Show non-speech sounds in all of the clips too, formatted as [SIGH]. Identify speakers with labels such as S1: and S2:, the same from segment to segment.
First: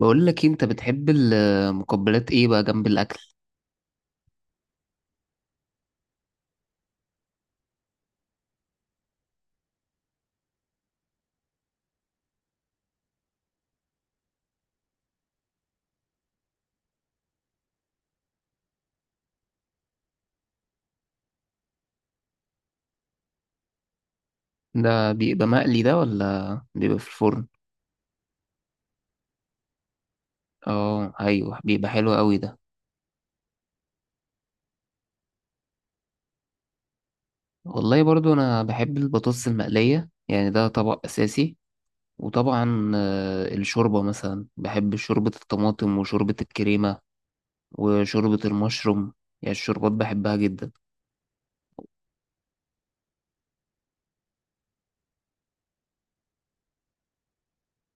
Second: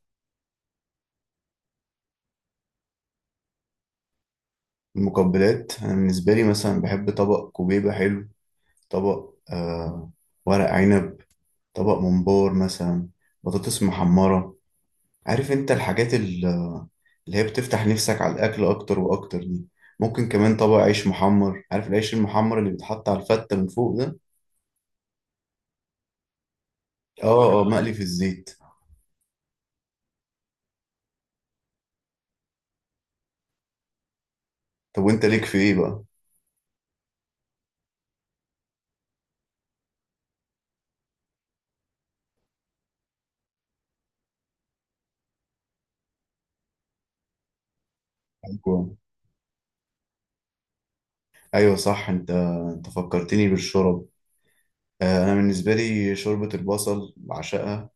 S1: بقول لك إيه، انت بتحب المقبلات ايه بقى جنب الاكل؟
S2: المقبلات، أنا بالنسبة لي مثلا بحب طبق كوبيبة حلو. طبق ورق عنب. طبق ممبار مثلا. بطاطس محمرة. عارف انت الحاجات اللي هي بتفتح نفسك على الأكل أكتر وأكتر دي. ممكن كمان طبق عيش محمر، عارف العيش المحمر اللي بيتحط على الفتة من فوق ده.
S1: ده بيبقى مقلي ده ولا بيبقى في الفرن؟
S2: اه، اه، مقلي في الزيت.
S1: اه ايوه، بيبقى حلو قوي ده.
S2: طب وانت ليك في ايه بقى؟
S1: والله برضو انا بحب البطاطس المقليه، يعني ده طبق اساسي. وطبعا الشوربه مثلا، بحب شوربه الطماطم وشوربه الكريمه وشوربه
S2: أيوة،
S1: المشروم. يعني الشوربات بحبها جدا.
S2: أيوة. صح انت فكرتني بالشرب. انا بالنسبة لي شوربة البصل بعشقها.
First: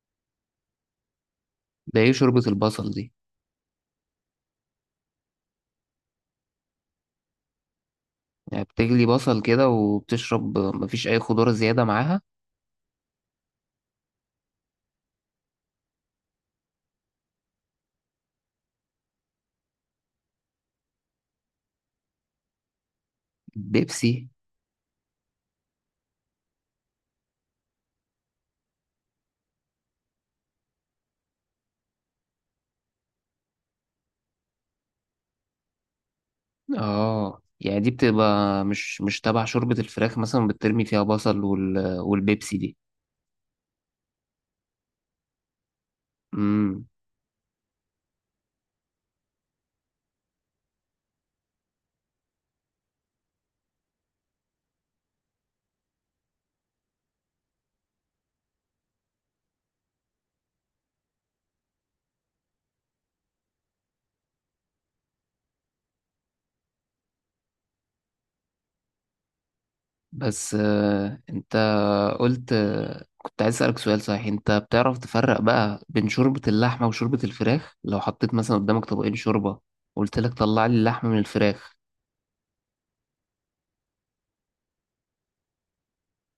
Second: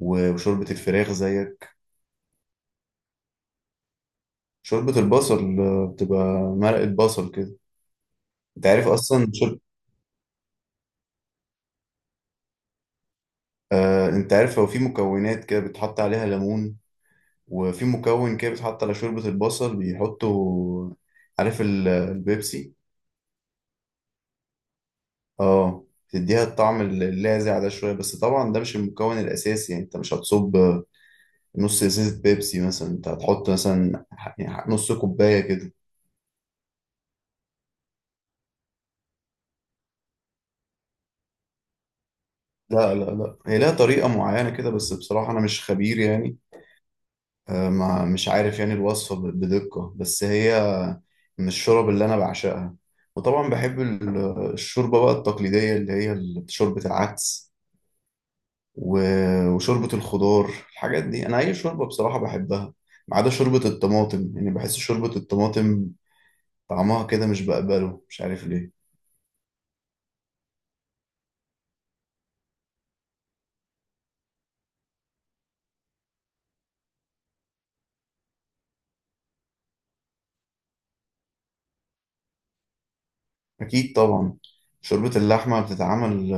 S2: وشوربة الفراخ زيك.
S1: ده ايه شوربه البصل دي؟
S2: شوربة البصل، بتبقى مرقة بصل كده.
S1: يعني
S2: انت عارف
S1: بتجلي
S2: اصلا
S1: بصل
S2: شرب.
S1: كده وبتشرب، مفيش اي خضار زياده معاها؟
S2: انت عارف هو في مكونات كده بتحط عليها ليمون، وفي مكون كده بيتحط على شوربة البصل، بيحطوا، عارف البيبسي.
S1: بيبسي؟
S2: اه، تديها الطعم اللاذع ده شوية. بس طبعا ده مش المكون الأساسي، يعني انت مش هتصب نص ازازة بيبسي مثلا. انت هتحط مثلا يعني نص كوباية كده.
S1: اه، يعني دي بتبقى مش تبع شوربة الفراخ مثلا، بترمي فيها بصل والبيبسي دي؟
S2: لا، لا، لا، هي لها طريقة معينة كده. بس بصراحة أنا مش خبير يعني.
S1: امم
S2: ما مش عارف يعني الوصفة بدقة. بس هي من الشرب اللي أنا بعشقها. وطبعا بحب الشوربة بقى التقليدية، اللي هي شوربة العدس وشوربة الخضار. الحاجات دي أنا أي شوربة بصراحة بحبها، ما عدا شوربة الطماطم. يعني بحس شوربة الطماطم طعمها كده مش بقبله، مش عارف ليه.
S1: بس انت قلت، كنت عايز اسألك سؤال. صحيح انت بتعرف تفرق بقى بين شوربة اللحمة وشوربة الفراخ؟ لو حطيت مثلا قدامك طبقين شوربة، قلت لك طلع لي اللحمة من الفراخ.
S2: أكيد طبعا. شوربة اللحمة بتتعمل،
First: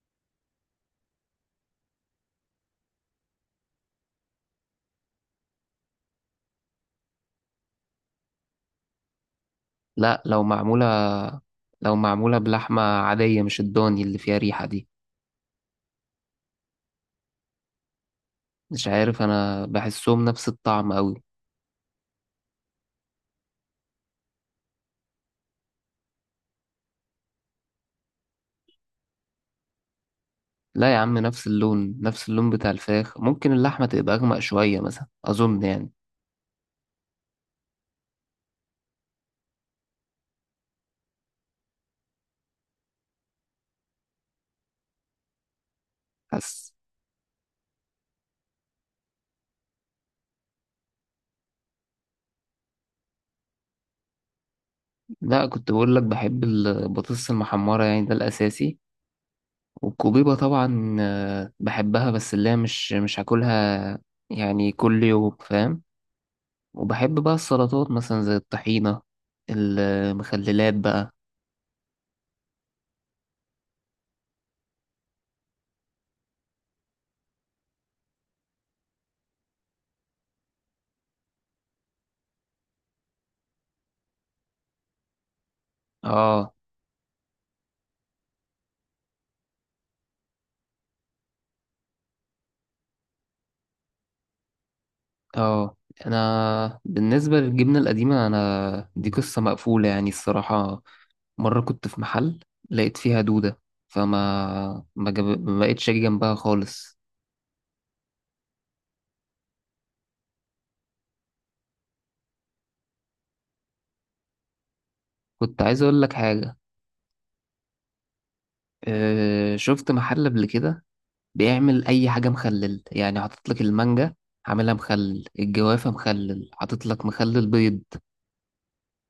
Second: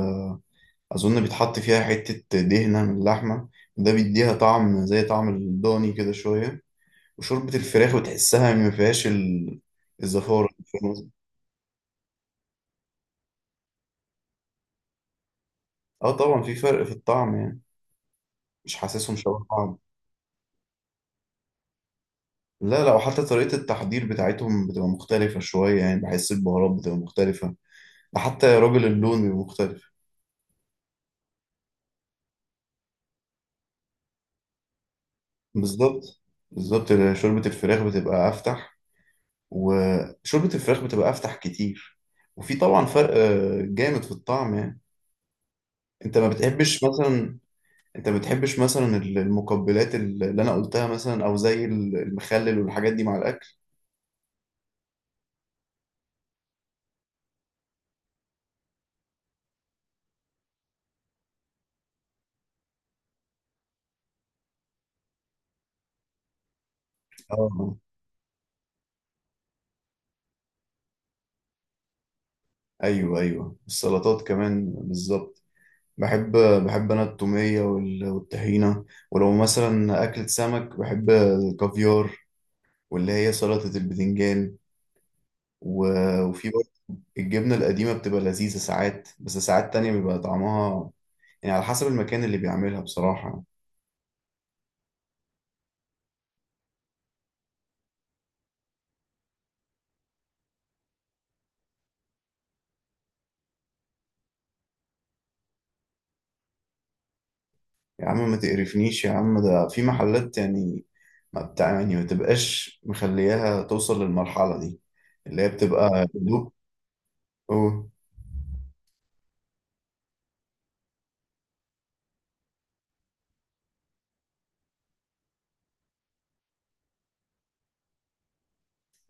S2: أظن بيتحط فيها حتة دهنة من اللحمة، ده بيديها طعم زي طعم الضاني كده شوية. وشوربة الفراخ بتحسها ما فيهاش
S1: لا
S2: الزفارة
S1: لو
S2: اللي في
S1: معمولة،
S2: الرز.
S1: لو معمولة بلحمة عادية مش الضاني اللي فيها ريحة دي.
S2: اه طبعا في فرق في الطعم يعني، مش
S1: مش
S2: حاسسهم
S1: عارف،
S2: شبه
S1: انا
S2: بعض.
S1: بحسهم نفس الطعم قوي.
S2: لا، لا، وحتى طريقة التحضير بتاعتهم بتبقى مختلفة شوية. يعني بحس البهارات بتبقى مختلفة، ده حتى يا راجل اللون بيبقى مختلف.
S1: لا يا عم، نفس اللون، نفس اللون بتاع الفراخ. ممكن اللحمة تبقى أغمق شوية مثلا، أظن يعني.
S2: بالظبط، بالظبط. شوربة الفراخ بتبقى أفتح، وشوربة الفراخ بتبقى أفتح كتير. وفي طبعا فرق جامد في الطعم يعني. انت ما
S1: حاسس.
S2: بتحبش مثلا انت ما بتحبش مثلا المقبلات اللي انا قلتها مثلا، او زي المخلل والحاجات دي مع الاكل.
S1: لا كنت بقول لك بحب البطاطس المحمرة، يعني ده الأساسي. والكوبيبة طبعا بحبها، بس اللي هي مش هاكلها يعني كل يوم، فاهم. وبحب بقى
S2: اه،
S1: السلطات مثلا زي الطحينة، المخللات بقى.
S2: ايوه، ايوه، السلطات كمان بالظبط. بحب بحب انا التوميه والطحينه. ولو مثلا اكلة سمك بحب الكافيار، واللي هي سلطه البتنجان. وفي
S1: اه
S2: برضه الجبنه القديمه بتبقى لذيذه ساعات، بس ساعات تانية بيبقى طعمها، يعني على حسب المكان اللي بيعملها بصراحه.
S1: اه. انا بالنسبة للجبنة القديمة، انا دي قصة مقفولة يعني الصراحة. مرة كنت في محل، لقيت فيها دودة. فما ما, جاب... ما بقتش أجي جنبها خالص.
S2: يا عم ما تقرفنيش يا عم، ده في محلات يعني، ما بتاع يعني ما تبقاش مخلياها توصل للمرحلة دي، اللي هي
S1: كنت عايز أقول
S2: بتبقى
S1: لك
S2: دوب.
S1: حاجة.
S2: أوه.
S1: شفت محل قبل كده بيعمل أي حاجة مخلل، يعني حاطط لك المانجا عاملها مخلل، الجوافة مخلل، حاطط لك مخلل بيض.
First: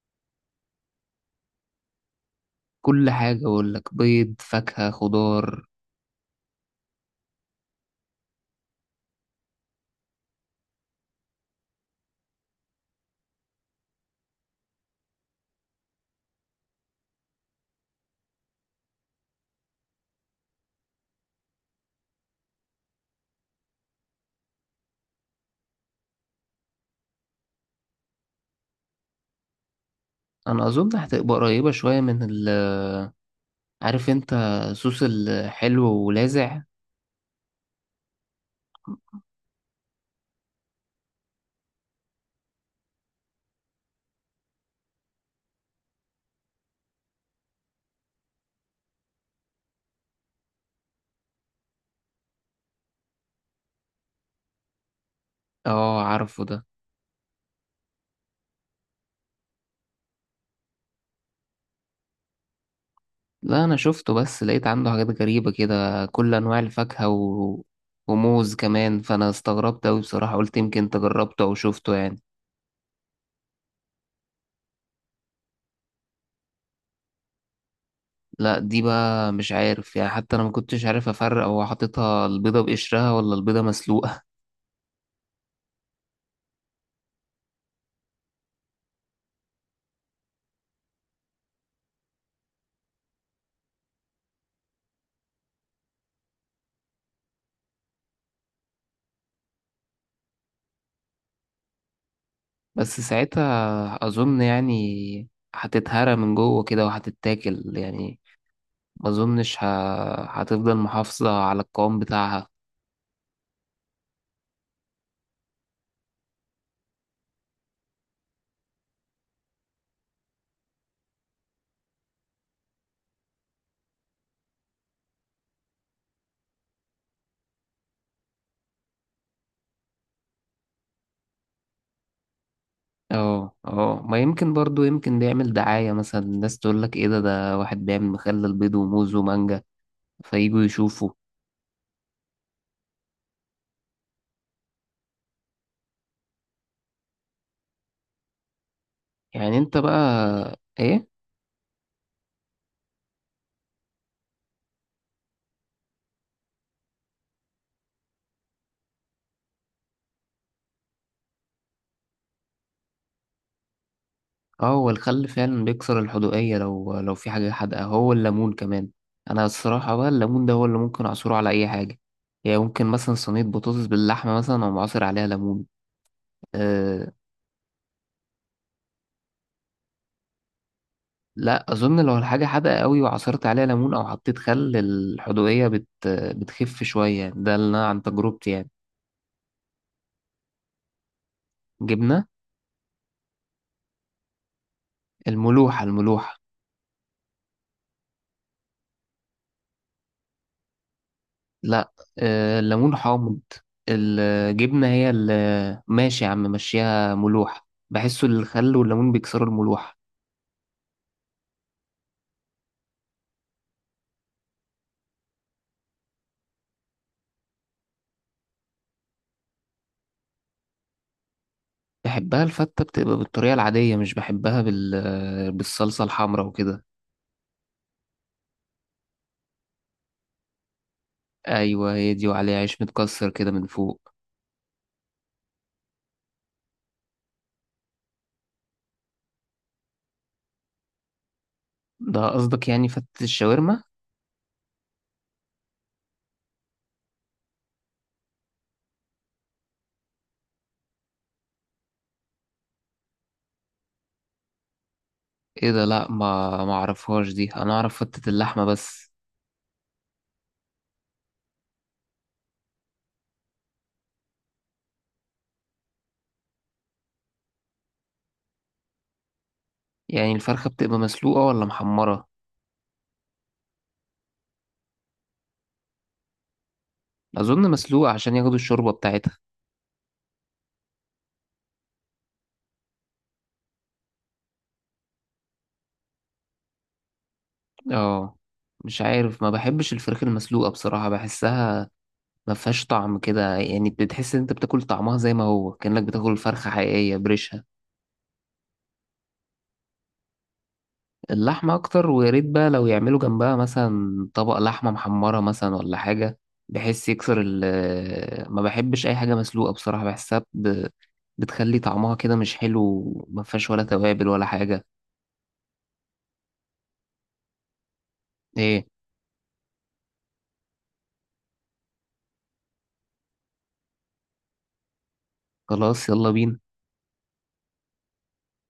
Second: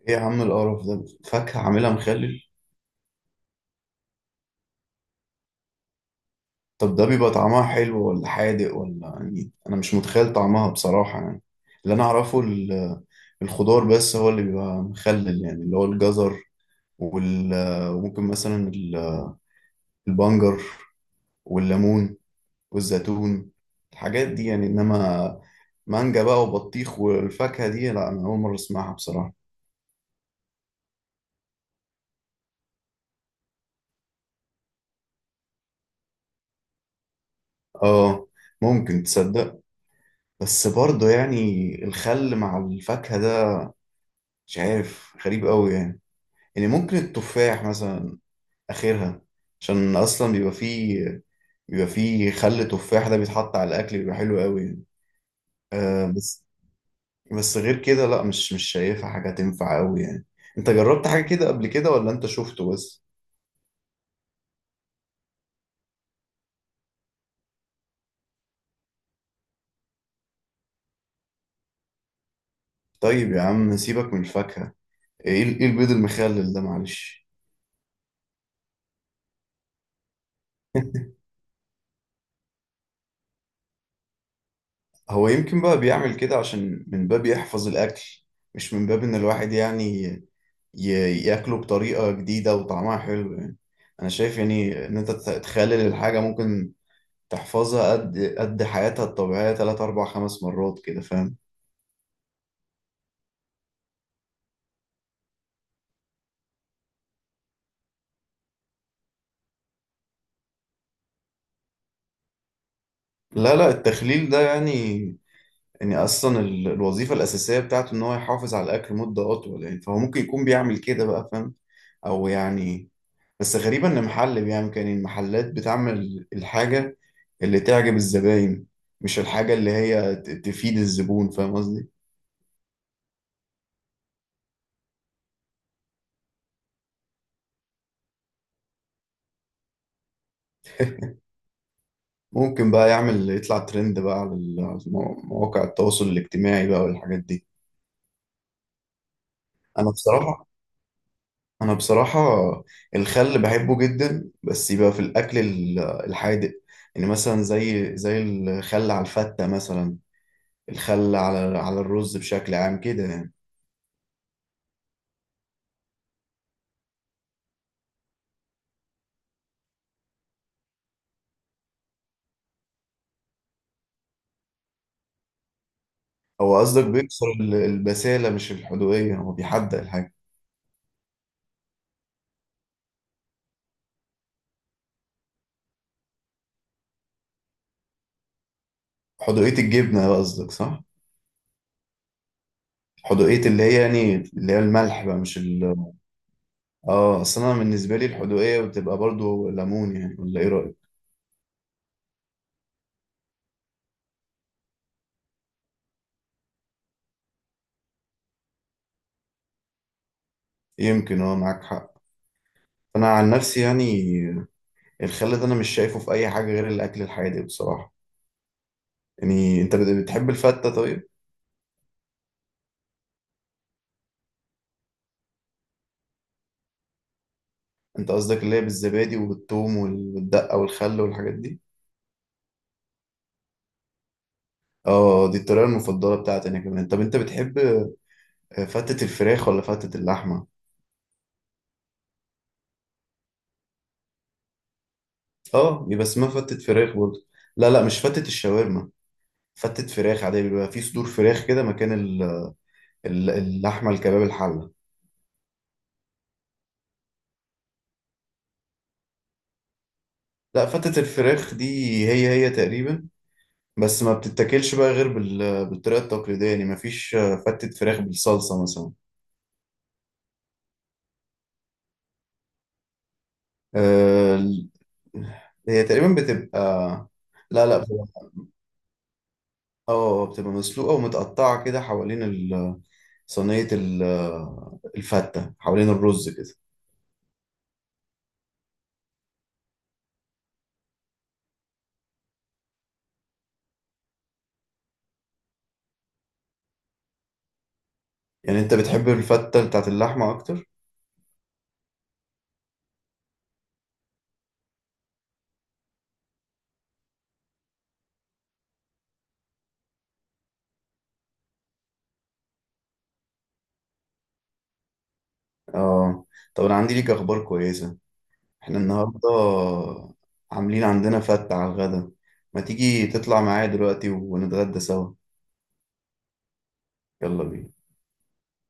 S2: ايه يا عم القرف ده، فاكهة عاملها مخلل؟
S1: كل حاجة أقول لك، بيض، فاكهة، خضار.
S2: طب ده بيبقى طعمها حلو ولا حادق ولا؟ يعني انا مش متخيل طعمها بصراحة يعني. اللي انا اعرفه الخضار بس هو اللي بيبقى مخلل، يعني اللي هو الجزر وممكن مثلا البنجر والليمون والزيتون، الحاجات دي يعني. انما مانجا بقى وبطيخ والفاكهة دي، لا، انا اول مرة اسمعها بصراحة.
S1: أنا أظن هتبقى قريبة شوية من عارف أنت، صوص الحلو ولاذع.
S2: اه، ممكن تصدق. بس برضه يعني الخل مع الفاكهة ده مش عارف، غريب قوي يعني. يعني ممكن التفاح مثلا اخرها، عشان اصلا بيبقى فيه، بيبقى فيه خل تفاح، ده بيتحط على الاكل بيبقى حلو قوي يعني.
S1: اه
S2: آه
S1: عارفه
S2: بس
S1: ده.
S2: بس غير كده لا، مش شايفها حاجة تنفع قوي يعني. انت جربت حاجة كده قبل كده، ولا انت شفته بس؟
S1: لا انا شفته بس، لقيت عنده حاجات غريبة كده، كل انواع الفاكهة وموز كمان، فانا استغربت اوي بصراحة. قلت يمكن انت جربته او شفته يعني.
S2: طيب يا عم سيبك من الفاكهة، ايه إيه البيض المخلل ده، معلش؟
S1: لا دي بقى مش عارف يعني، حتى انا ما كنتش عارف
S2: [LAUGHS]
S1: افرق هو حاططها البيضة بقشرها ولا البيضة مسلوقة.
S2: هو يمكن بقى بيعمل كده عشان من باب يحفظ الأكل، مش من باب إن الواحد يعني ياكله بطريقة جديدة وطعمها حلو يعني. أنا شايف يعني إن أنت تخلل الحاجة، ممكن تحفظها قد حياتها الطبيعية تلات أربع خمس مرات كده، فاهم؟
S1: [LAUGHS] بس ساعتها اظن يعني هتتهرى من جوه كده وهتتاكل يعني، ما اظنش ه... هتفضل محافظة على القوام بتاعها.
S2: لا، لا، التخليل ده يعني، يعني أصلا الوظيفة الأساسية بتاعته إن هو يحافظ على الأكل مدة أطول، يعني فهو ممكن يكون بيعمل كده بقى، فاهم؟ أو يعني بس غريبة إن محل بيعمل كده، يعني المحلات بتعمل الحاجة اللي تعجب الزباين، مش الحاجة اللي هي تفيد الزبون، فاهم قصدي؟
S1: اه اه. ما يمكن برضو، يمكن ده يعمل دعاية مثلا، الناس تقول لك ايه ده، ده واحد بيعمل مخلل بيض وموز ومانجا، فيجوا يشوفوا.
S2: [LAUGHS] ممكن بقى يعمل يطلع ترند بقى على على مواقع التواصل الاجتماعي بقى والحاجات دي.
S1: يعني انت
S2: أنا
S1: بقى؟
S2: بصراحة
S1: ايه؟
S2: أنا بصراحة الخل بحبه جدا، بس يبقى في الأكل الحادق. يعني مثلا زي الخل على الفتة مثلا، الخل على الرز بشكل عام كده يعني.
S1: اه هو الخل فعلا بيكسر الحدوقية لو في حاجة حادقة، هو الليمون كمان. انا الصراحة بقى الليمون ده هو اللي ممكن اعصره على اي حاجة، يعني ممكن مثلا صينية بطاطس باللحمة مثلا، او عصر عليها ليمون.
S2: هو قصدك
S1: أه.
S2: بيكسر البسالة مش الحدوقية، هو بيحدق الحاجة.
S1: لا اظن لو الحاجة حادقة قوي وعصرت عليها ليمون او حطيت خل، الحدوقية بتخف شوية، ده اللي انا عن تجربتي يعني.
S2: حدوقية الجبنة بقى قصدك صح؟
S1: جبنة.
S2: حدوقية اللي هي يعني اللي هي الملح بقى، مش ال.
S1: الملوحة، الملوحة.
S2: اه أصل أنا بالنسبة لي الحدوقية بتبقى برضو ليمون يعني، ولا إيه رأيك؟
S1: لا الليمون حامض، الجبنة هي اللي، ماشي يا عم مشيها ملوحة، بحسه الخل والليمون بيكسروا الملوحة.
S2: يمكن اه معاك حق. أنا عن نفسي يعني، الخل ده أنا مش شايفه في أي حاجة غير الأكل الحادق بصراحة. يعني أنت بتحب الفتة طيب؟
S1: بحبها الفتة، بتبقى بالطريقة العادية، مش بحبها بالصلصة الحمراء وكده.
S2: أنت قصدك اللي هي بالزبادي وبالثوم والدقة والخل والحاجات دي؟
S1: أيوة هي دي، وعليها عيش متكسر كده من فوق.
S2: اه دي الطريقة المفضلة بتاعتي أنا كمان. طب أنت بتحب فتة الفراخ ولا فتة اللحمة؟
S1: ده قصدك يعني فتة الشاورما؟
S2: اه بيبقى اسمها فتة فراخ برضه. لا، لا، مش فتة الشاورما. فتة فراخ عادية، بيبقى في صدور فراخ كده مكان اللحمة الكباب الحلة.
S1: ايه ده؟ لا ما اعرفهاش دي، انا اعرف فتة اللحمة بس.
S2: لا، فتة الفراخ دي، هي تقريبا. بس ما بتتاكلش بقى غير بالطريقة التقليدية يعني، ما فيش فتة فراخ بالصلصة مثلا.
S1: يعني الفرخة بتبقى مسلوقة ولا محمرة؟
S2: آه، ال- هي تقريبا بتبقى. لا،
S1: أظن
S2: لا،
S1: مسلوقة عشان ياخدوا الشوربة بتاعتها.
S2: اه، بتبقى مسلوقة ومتقطعة كده حوالين صينية الفتة، حوالين الرز كده.
S1: اه. مش عارف، ما بحبش الفراخ المسلوقة بصراحة، بحسها ما فيهاش طعم كده يعني، بتحس ان انت بتاكل طعمها زي ما هو، كأنك بتاكل فرخة حقيقية بريشها.
S2: يعني انت بتحب الفتة بتاعت اللحمة اكتر.
S1: اللحمة اكتر، ويا ريت بقى لو يعملوا جنبها مثلا طبق لحمة محمرة مثلا ولا حاجة. بحس يكسر ال ما بحبش اي حاجة مسلوقة بصراحة، بتخلي طعمها كده مش حلو، ما فيهاش ولا توابل ولا حاجة.
S2: اه طب انا عندي ليك اخبار كويسة. احنا
S1: ايه؟
S2: النهاردة عاملين عندنا فتة على الغدا، ما تيجي تطلع معايا دلوقتي ونتغدى سوا؟
S1: خلاص يلا بينا.
S2: يلا بينا.